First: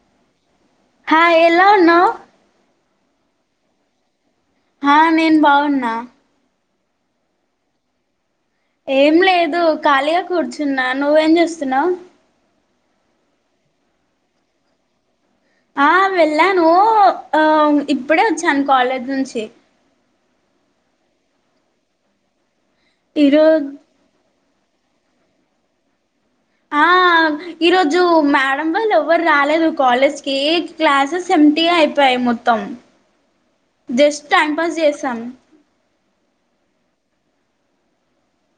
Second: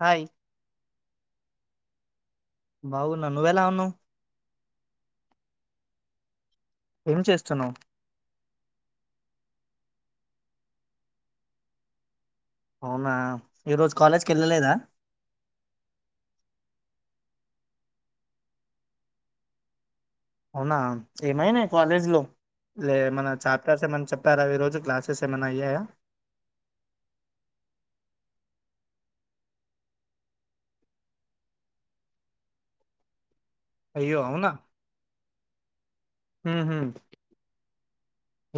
Hi hi ఎలా ఉన్నావ్ బాగున్న నువ్వు ఎలా ఉన్నావు హా నేను బాగున్నా ఏం చేస్తున్నావు ఏం లేదు ఖాళీగా కూర్చున్నా నువ్వేం చేస్తున్నావ్ అవునా ఈరోజు కాలేజ్ కి వెళ్ళలేదా ఆ వెళ్ళాను ఆ ఇప్పుడే వచ్చాను కాలేజ్ నుంచి అవునా ఏమైనయి కాలేజ్ లో లే మన ఈరోజు చాప్టర్స్ ఏమన్నా చె పారవి ఈ రోజ్ క్లాసెస్ ఏమన్నా అయ్యాయా ఆ ఈరోజు మేడం వాళ్ళు ఎవ్వరు రాలేదు కాలేజ్కి క్లాసెస్ ఎ ఉట్టిగ అయిపోయ మొత్తం అయ్యో జస్ట్ టైమ్ పాస్ చేసాం హ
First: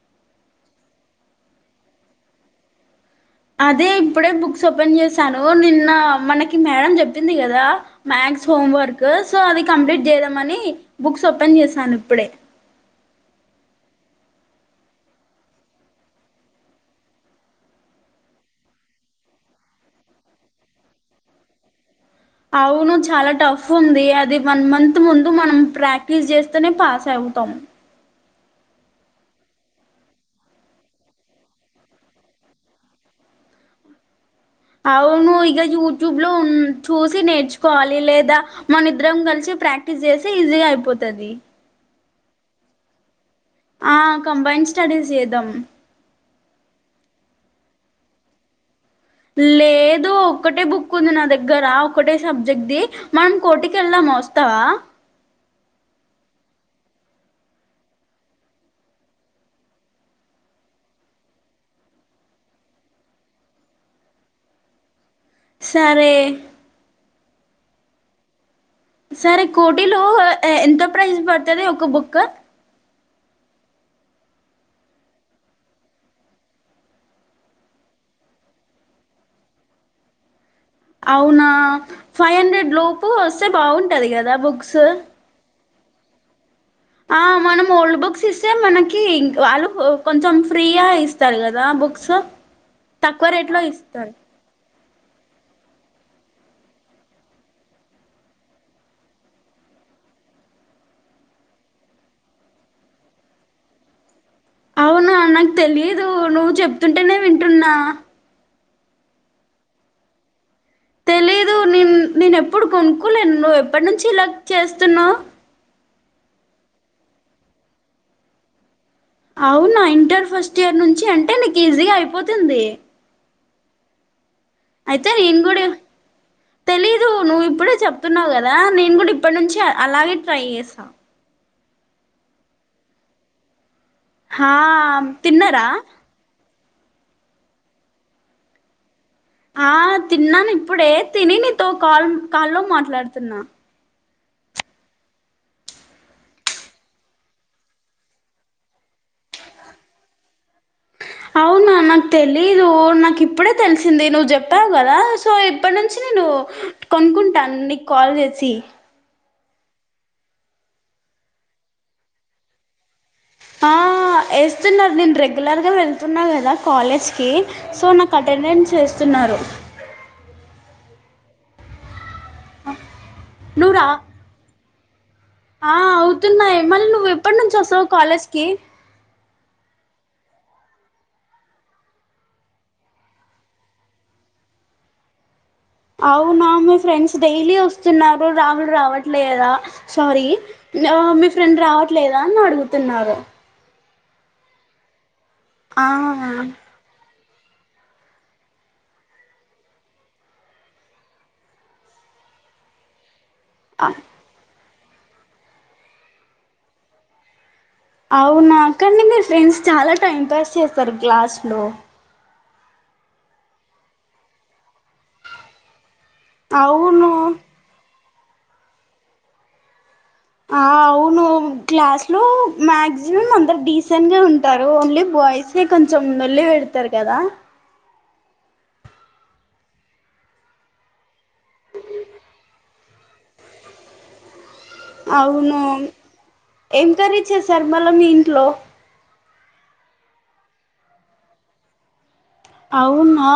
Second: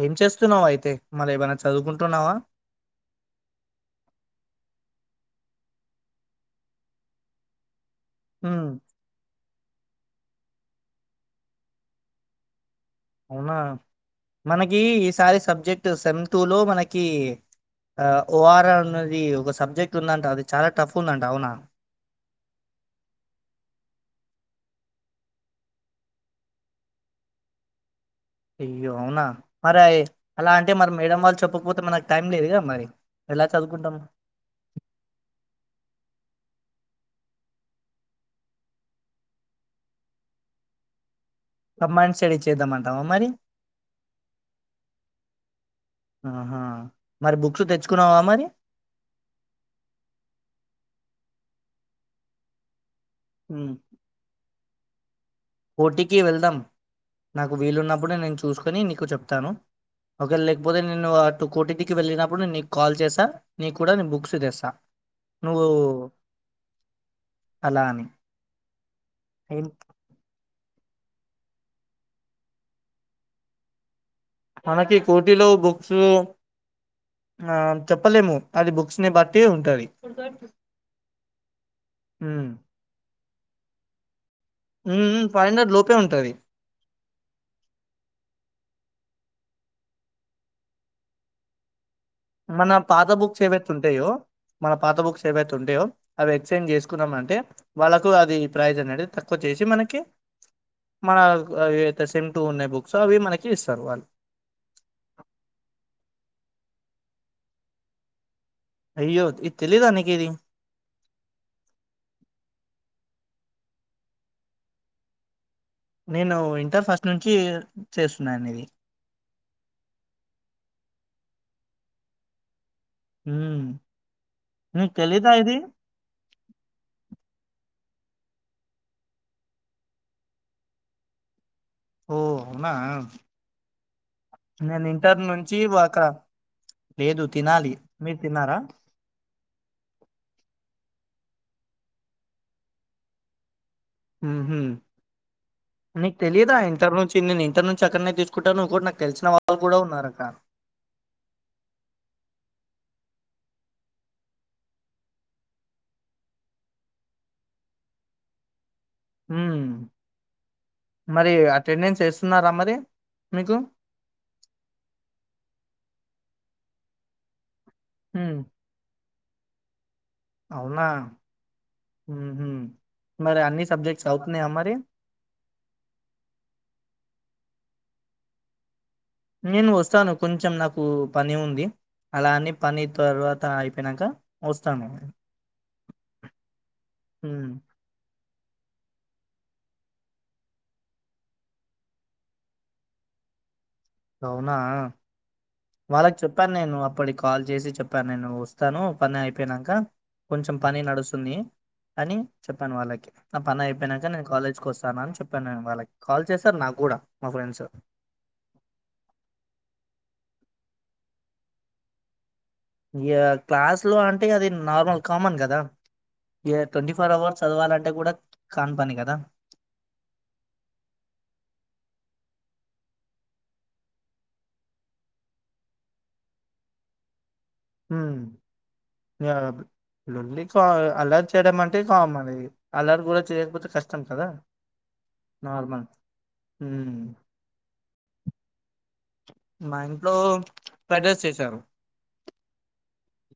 ఏం చేస్తున్నావు అయితే మరి ఏమైనా చదువుకుంటున్నావా అదే ఇప్పుడే బుక్స్ ఓపెన్ చేసాను నిన్న మనకి మేడం చెప్పింది కదా maths um, homework so అది కంప్లీట్ చేద్దామని బుక్స్ ఓపెన్ చేసాను ఇప్పుడే అవునా మనకి ఈసారి సబ్జెక్ట్ సెమ్ టు లో మనకి ఓఆర్ఆ అనేది ఒక సబ్జెక్ట్ ఉందంట అది చాలా టఫ్ ఉందంట అవునా అవును చాలా టఫ్ ఉంది అది వన్ మంత్ ముందు మనం ప్రాక్టీస్ చేస్తేనే పాస్ అవ తం అయ్యో అవునా మరి అ అలా అంటే మరి మేడం వాళ్ళు చెప్పకపోతే మనకు టైం లేదుగా మరి ఎలా చదువుకుంటానవ్ అవును ఇక యూట్యూబ్ లో ఉ చూసి నేర్చుకోవాలి లేదా మన ఇద్దరం కలిసి ప్రాక్టీస్ చేస్తే ఈజీగా అయిపోతది మైండ్ స్టడీ చేద్దమంటావ మరి ఆ కంబైన్డ్ స్టడీస్ చేదాం ఆహా మరి బుక్స్ తెచ్చుకున్నావా మరి లేదు ఒక్కటే బుక్ ఉంది నా దగ్గరా ఒకటే సబ్జెక్ట్ ది మనం కోటికెళ్దాం వస్తావా కోటీకి వెళ్దాం నాకు వీలున్నప్పుడే నేను చూసుకుని నీకు చెప్తాను ఒకవేల లేకపోతే నేను అటు కోటికి వెళ్ళినప్పుడు నేను నీకు కాల్ చేస్తా నీకు కూడా నేను బుక్స్ తెస్తా నువ్వు సరే అలా అని సరే ఏం- కోటిలో ఎంత ప్రైజ్ పడుతది ఒక బుక్ మనకి కోటీ లొ బుక్స్ ఆ చెప్పలేము అది బుక్స్ ని బట్టి ఉంటది అవునా ఫైవ్ హండ్రెడ్ లోపు వస్తే బాగుంటది కదా బుక్స్ ఉ ఉ ఫైవ్ హండ్రెడ్ లోపే ఉంటది ఆ మనం ఓల్డ్ బుక్స్ ఇస్తే మనకి వాళ్ళు కొంచెం ఫ్రీగ ఇస్తారు కదా బుక్స్ మన పాత తక్కువ బుక్స్ రేట్ లో ఏవైతే ఉంటాయో ఇస్తారు మన పాత బుక్స్ ఏవైతే ఉంటయో అవి ఎక్స్చేంజ్ చేసుకున్నాం అంటే వాళ్ళకు అది ప్రైజ్ అనేది తక్కువ చేసి మన మన అవి అయితే సేమ్ టూ ఉన్నాయి బుక్స్ అవి మనకి ఇస్తారు వాళ్ళు అవునా నాకు తెలియదు నువ్వు చెప్తుంటేనే వింటున్నా అయ్యో ఇది తెలీద నీకిది తెలీదు నేను నేను ఎప్పుడు కొనుక్కోలేను నువ్వు ఎప్పటి నుంచి ఇలా చేస్తున్నావు నేను ఇంటర్ ఫస్ట్ నుంచి చేస్తున్నాను ఇది అవునా ఇంటర్ ఫస్ట్ ఇయర్ నుంచి అంటే నీకు ఈజీగా అయిపోతుంది హ అయితే నేను కూడా తెలీదు నువ్వు ఇప్పుడే చెప్ప చెపుతున్నావు కదా నేను కూడా ఇప్పటి నుంచి అలాగే ట్రై చేస్తా ఓ అవునా హా నేను ఇంటర్ నుంచి తిన్నారా ఒక లేదు తినాలి మీరు తిన్నారా. ఆ తిన్నాను ఇప్పుడే తిని నీతో కాల్ కాల్లో మాట్లాడుతున్నా. మ్మ్ హ్మ్ నీకు తెలియదా ఇంటర్ నుంచి నేను ఇంటర్ నుంచి ఎక్కడ్నే తీసుకుంటా నువ్వు కూడా నక్ తెలిసిన వాళ్ళు కూడా ఉన్నారు అక్క అవునా నాకు తెలీదు నాకు ఇప్పుడే తెలిసింది నువ్వు చెప్పావు కదా సో ఇప్పటి నుంచి నేను కొనుకుంటాను నీ కాల్ రేసి హ్మ్మ్ మరి అటెండెన్స్ ఎస్తున్నారా మరి మీకు? ఆ ఏస్తున్నారు నేను రెగ్యులర్గా వెళ్తున్నా గదా కాలేజ్ కి సో నాకు హ్మ్. అటెండెన్స్ ఏస్తున్నారు అవునా మరి అన్ని నువ్వు రా సబ్జెక్ట్స్ అవుతున్నాయా మరి ఆ అవుతున్నాయి మళ్ళా నువ్వు ఎప్పటి నుంచి వస్తావు కాలేజ్ కి నేను వస్తాను కొంచెం నాకు పని ఉంది అలాని పని తర్వాత అయిపోయినాక వస్తాను అవును అవును మీ ఫ్రెండ్స్ హ్మ్. డైలీ వస్తున్నారు ఇప్పుడు రాహులు రావట్లేదా సారీ మీ ఫ్రెండ్ రావట్లేదా అని అడుగుతున్నారు అవునా ఆ వాళ్ళకి చెప్పాను నేను అప్పడీ కాల్ చేసి చెప్పాను నేను వస్తాను పని అయిపోయినాంక కొంచెం పని నడుస్తుంది అని చెప్పాను వాళ్ళకి నా పని అయిపోయినాక నేను కాలేజ్కి వస్తాను అని చెప్పాను నేను వాళ్ళకి కాల్ చేశారు నాకు కూడా మా ఫ్రెండ్స్ అవున అక్కడి మీరు ఫ్రెండ్స్ చాలా టైం పాస్ చేస్తారు క్లాస్ లో ఇగా క్లాస్ లో అంటే అది నార్మల్ కామన్ కదా ఇగా ట్వంటీ అవును ఫోర్ అవర్స్ చదవాలంటే కూడా కాన్ పని కదా ఆ అవును క్లాస్ లో మాక్సిమం అందరు డీసెంట్ గా ఉంటారు ఓన్లీ బా బాయ్స్ ఎ కొంచెం నొల్లి పెడతారు కదా హ్మ్మ్ ఇయబ్ ల్లి కా అల్లారు చేయడం అంటే కామన్ నే అల్లరి కూడా చేయకపోతే కష్టం కదా అవును నార్మల్ ఏం ఉమ్ కర్రీ చేసార్ మళ్ళా మీ ఇంట్లో మా ఇంట్లో ఫ్రైడ్ రైస్ చేసారు అవునా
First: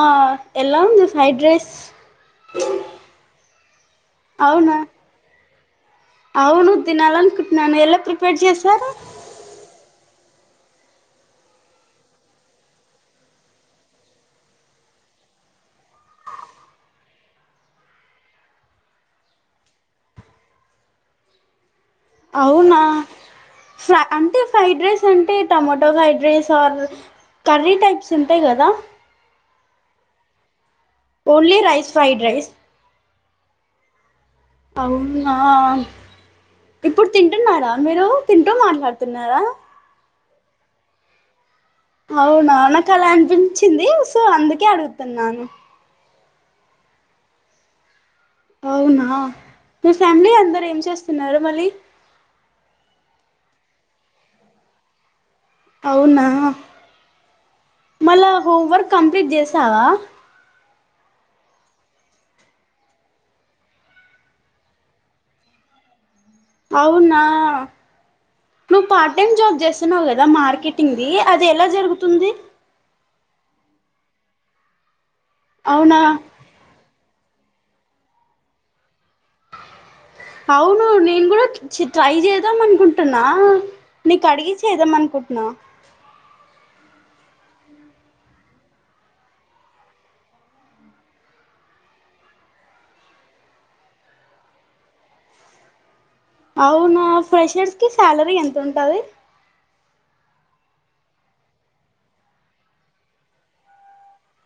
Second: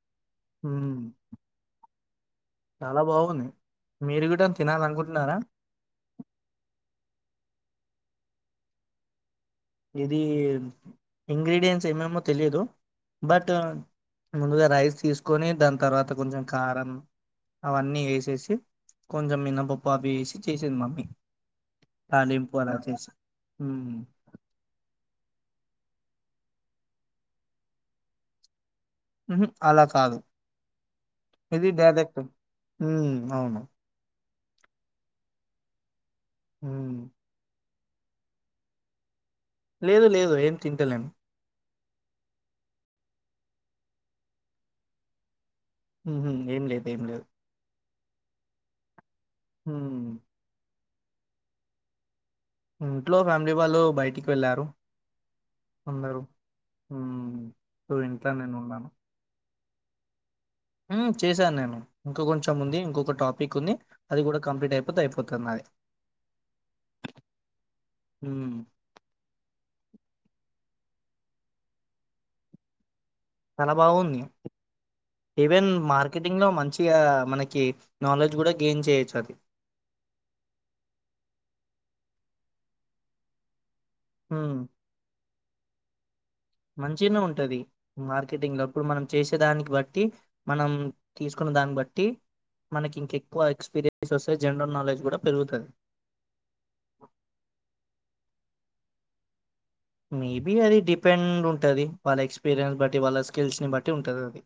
ఎలా ఉంది ఫ్రైడ్ రైస్ చాలా బాగుంది మీరు కూడా అవునా తినాలనుకుంటున్నారా అవును తినాల నుకుంటన్నాను ఎలా ప్రిపేర్ చేశారు ఇది ఇంగ్రీడియంన్ట్స్ ఏమేమో తెలియదు బట్ ముందుగా రైస్ తీసుకొని దాని తర్వాత కొంచెం కారం అవన్నీ వేసేసి కొంచెం మినపప్పు అవి వేసి చేసింది మమ్మీ తాలింపు అలా అవునా చేసి ఉమ్ ఫ్రా అంటే ఫ్రైడ్ రైస్ అంటే tomato fried rice or curry types ఉంటాయి కదా అలా కాదు ఓన్లీ ఇది రైస్ డ్యగె్ ఫ్రైడ్ రైస్ అవును అవునా హ్మ్. ఇప్పుడు తింటున్నారా మీరు తింటూ మాట్లాడుతున్నారా లేదు లేదు ఏం తింటలేన్ అవునా నాకు అలా అనిపించింది సో అందుకే అడుగుతున్నాను ఏం లేదు ఏం లేదు అవునా మీ హ్మ్. ఫ్యామిలీ అందరు ఏం చేస్తున్నారు మళ్ళీ ఇంట్లో ఫ్యామిలీ వాళ్ళు బయటికి వెళ్ళారు అవునా హ్మ్. సో, మళ్ళా ఇంట్లో నేనున్నాను. హమవర్క్ కంప్లీట్ చేస్ తావా చేశాను నేను ఇంకా కొంచెం ఉంది ఇంకొక టాపిక్ ఉంది అది కూడా కంప్లీట్ అయిపోతే అయిపోతది నాది అవునా హ్మ్. నువ్ పార్ట్ టైమ్ జాబ్ చేస్తుాన్నావు కదా కా మార్కెటింగ్దిి అది ఎలా జరుగుతుంది ఆ బాగుంది ఈవెన్ అవునా మార్కెటింగ్ లో మంచిగా మనక్ కి నాలెడ్జ్ కూడా గెన్ చేయొచ్చు అది. అవును నేను కూడా ట్రై చేద్దాం అనుకుంటున్నా నీకి అడిగి హ్మ్. చేద్దాం అనుకుంటున్నా మంచిగనే ఉంటది మార్కెటింగ్ లో ఇప్పుడు మనం చేసేదానికి బట్టి మనం తీసుకున్న దా దాన్ని బట్టి మనకి ఇంక ఎక్కువ ఎక్స్పీరియన్స్ వస్తే జనరల్ నాలెడ్జ్ కూడా పెరుగుతది అవునా ఫ్రెషర్స్ కి శాలరీ ఎంత ఉంటది మేబి అది డిపెండ్ ఉంటది వాళ్ళ ఎక్స్పీరియన్స్ బట్టి వాళ్ళ స్కిల్స్ ని బట్టి ఉంటది అది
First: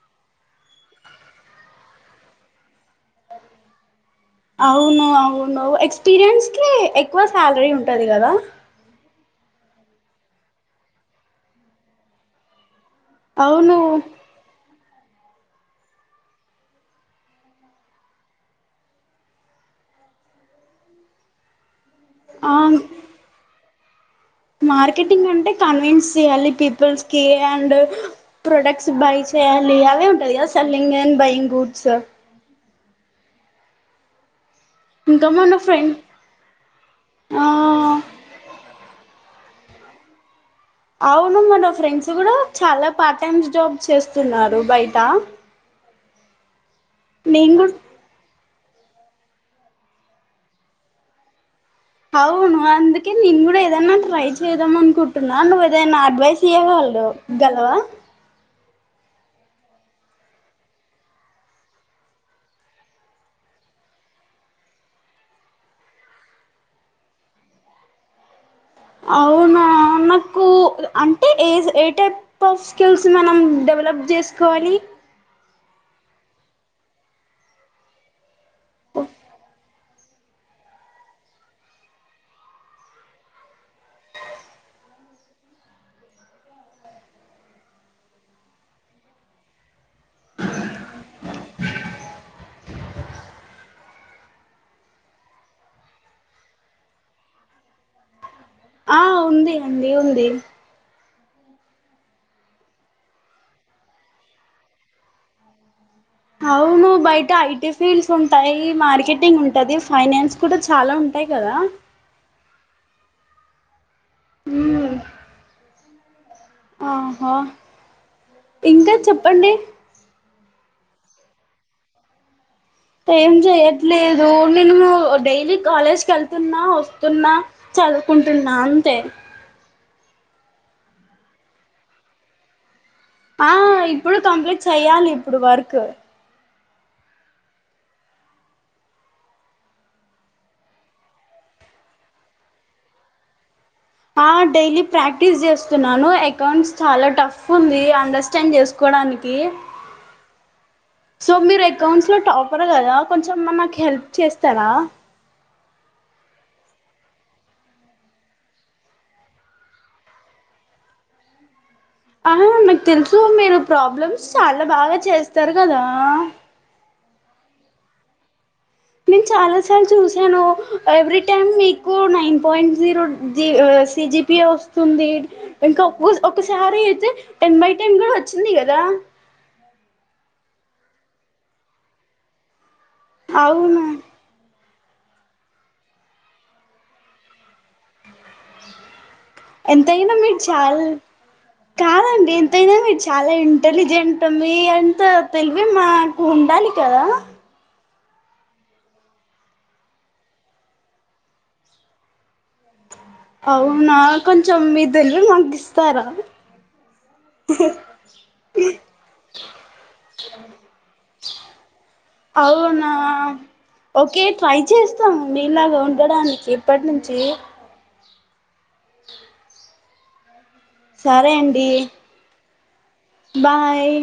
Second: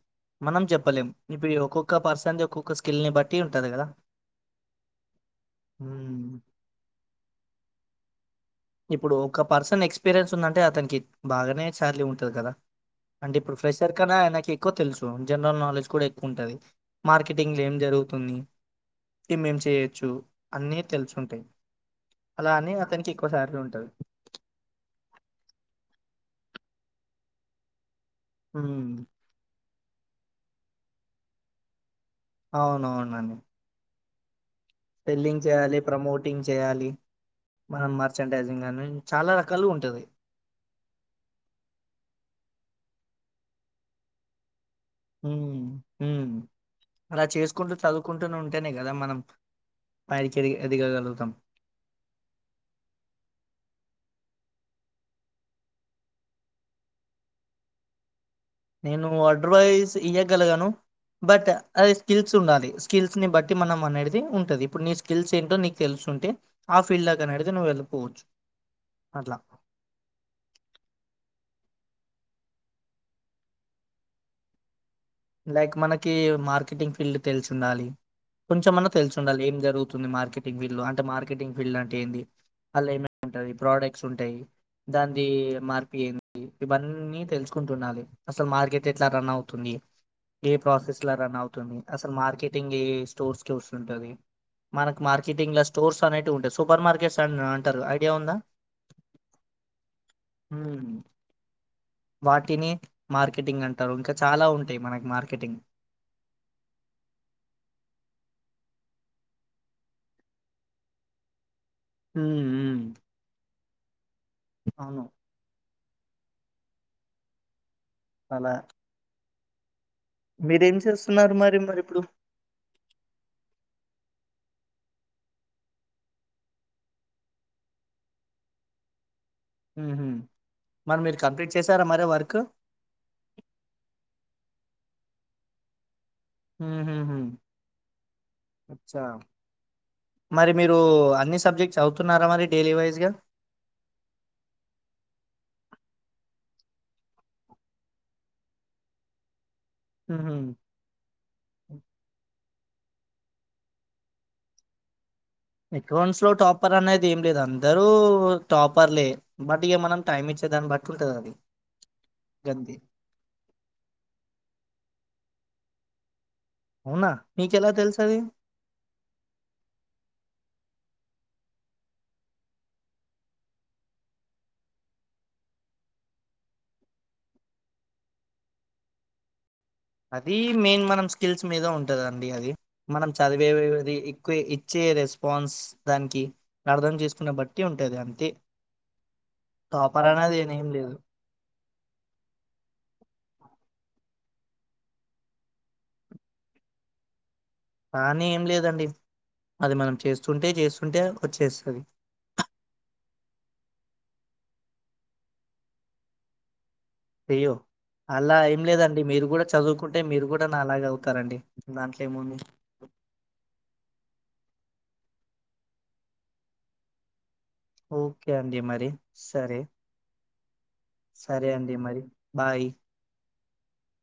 మనం చెప్పలేం ఇప్పుడు ఈ ఒక్కొక్క పర్సన్ ఒక్కొక్క స్కిల్ ని బట్టి ఉంటది కదా అవును అవును మ్మ్ ఎక్స్పీరియన్స్ కి ఎక్కువ శాలరీ ఉంటది కదా ఇప్పుడు ఒక పర్సన్ ఎక్స్పీరియన్స్ ఉందంటే అతనికి బాగానే శాలరీ ఉంటది కదా అంటే ఇప్పుడు అవును ఫ్రెసర్ కన్నా ఆయనక ఎక్కువ తెలుసు జనరల్ నాలెడ్జ్ కూడా ఎక్కువ ఉంటది మార్కెటింగ్ లో ఏం జరుగుతుంది ఇ మేం చేయొచ్చు అన్నీ తెలుసుంటాయి ఆ అలానే అతనికి ఎక్కువ సార్లు ఉంటది మార్కెటింగ్ అంటే కన్విన్స్ చేయాలి పీపుల్స్ కి అండ్ హ్మ్ ప్రోడక్ట్స్ బై చేయాలి అవే ఉంటది కదా సెల్లింగ్ అండ్ బైయింగ్ గూడ్స్ అవునవునండి ఇంకా సెల్లింగ్ మన చేయాలి ఫ్రెండ్ ప్రమోటింగ్ చేయాలి ఆ మనం మర్చంటైజింగ్ అని చాలా రకాలు ఉంటది అవును మన ఫ్రెండ్స్ కూడా చాలా పార్ట్ టైమ్ జాబ్ చేస్తున్నారు బయట మ్.. మ్ అలా నేను చేసుకుంటూ కూడా చదువుకుంటూనే ఉంట అటనే కదా మనం పైకిది ఎదగగలుగుతాం అవును అందుకే నేను కూడా ఏదైనా ట్రై చేదాం అనుకుంటున్నా నువ్వు ఏదైనా అడ్వైజ్ ఇయ్యగ హలో గలవా నేను ఎడ్వైజ్ ఇయగలగను బట్ అది స్కిల్స్ ఉండాలి స్కిల్స్ ని బట్టి మనం అనేది ఉంటది ఇప్పుడు నీ స్కిల్స్ ఏంటో నీకు తెలుసు ంటే ఆ ఫీల్డ్ దాకా అడితే నువ్వు వెళ్ళిపోచ్చు అవునా నాకు అంటే ఏ ఏ టైప్ ఆఫ్ స్కిల్స్ మనం డెవలప్ జేసుకోవాలి లైక్ మనకి మార్కెటింగ్ ఫీల్డ్ తెలిసి ఉండాలి కొంచెంమన్నా తెలిసిండాలి ఏం జరుగుతుంది మార్కెటింగ్ ఫీల్డ్ లో అంటే మార్కెటింగ్ ఫీల్డ్ అంటే ఏంటది దానిలొ ఏమేం ఉంటది ప్రోడక్ట్స్ ఉంటాయి దాంది మార్పి ఏంది ఇవన్నీ తెలుసుకుంటుండాలి అసలు మార్కెట్ ఎట్లా రన్ అవుతుంది ఏ ప్రాసెస్లా రన్ అవుతుంది అసలు మార్కెటింగ్ ఏ స్టోర్స్ కి వస్తుంటుది మనకు మార్కెటింగ్ లో స్టోర్స్ అనేటివి ఉంటాయి సూపర్ మార్కెట్స్ అ అంటారు ఐడియా ఉందా ఆ ఉంది అండి ఉంది ఉమ్ వాటిని మార్కెటింగ్ అంటారు ఇంకా చాలా ఉంటయి మనకి మార్కెటింగ్ అవును బయట ఐటీ ఫీల్డ్స్ ఉంటాయి మార్కెటింగ్ ఉంటది ఫైనాన్స్ కూడా చాలా ఉంటాయి కదా మ్.. మ్ అవును ఆ హ అలా ఇంకా చెప్పండి మీరేం చేస్తున్నారు మరి మరి ఇప్పుడు అంటే ఏం చెయట్లేదు నేను డైలీ కాలేజ్కి వెళ్తున్నా వస్తున్నా చదువుకుంటున్నా అంతే మ్ హుమ్ మరి మీరు కంప్లీట్ చేసారా మరి వర్క్ ఆ ఇప్పుడు కంప్లీట్ చెయ్యాలి ఇప్పుడు వర్క్ మ్... హు. ‌హుమ్ అచ్చా మరి మీరు అన్ని సబ్జెక్ట్స్ అవుతున్నారా మరి డైలీ వైజ్గా ఆ డైలీ ప్రాక్టీస్ చేస్తున్నాను అకౌంట్స్ చాలా టఫ్ ఉంది అండర్స్టాండ్ చేసుకు డానికీ ఉహు సో మీరు అకౌంట్స్ లో టాప్ ప్పరు కదా కొంచెం మనకు హెల్ప్ చేస్తారా అకౌంట్స్ లో టాపర్ అనేది ఏం లేదు అందరూ టాపర్లే బట్ ఇక మనం టైం ఇచ్చ ఇగ దాని బట్టుంటదది ఆ నాకు తెలుసు మీరు ప్రాబ్లమ్స్ చాలా బాగా చేస్తారు గదా అవునా మీ కేలా తెల్సది? నేన్ చాలా సార్ల్ చూసాను ఎవ్రీ టైమ్ మీకు నైన్ పాయింట్ జీరో ది ఆ సి జి పి ఎ వస్తుంది ఇంక ఉస్ ఒకసారి అయితే టెన్ బై టెన్ గూడ వచ్చింది గదా అదీ మెయిన్ మనం స్కిల్స్ మీద ఉంటదండి అది, మనం అవునా చదివేది ఎక్కువే ఇచ్ చ్చే రెస్పాన్స్ దానికి అర్థం జేసుకున్న బట్ ట్టి ఉంటది అంతే ఎంతైనా టాపరనేది మీరు ఏం చాలా లేదు కాదండి ఎంతైనా మీరు చాలా ఇంటెలిజెంట్ మీ అంత తెలివి మాకు ఉండ లి కదా అలానీ ఏం లేదండి అది మనం చేస్తుంటే జేస్తుంటే వచ్చేస్తది అవునా కొంచెం మిక్ దెల్వని మాకిస్తారా అయ్యో అలా ఏం లేదండి మీరు గూడ చదువుకుంటే మీరు గూడ నాలాగ అవుతారండి దాంట్లో ఏముంది అవునా ఓకే ట్రై చేస్తామ్ మీలాగా ఉండడానికి ఇప్పటి నుంచి ఓకే అండి మరి సరే సరే అండి మరి బాయ్ బాయ్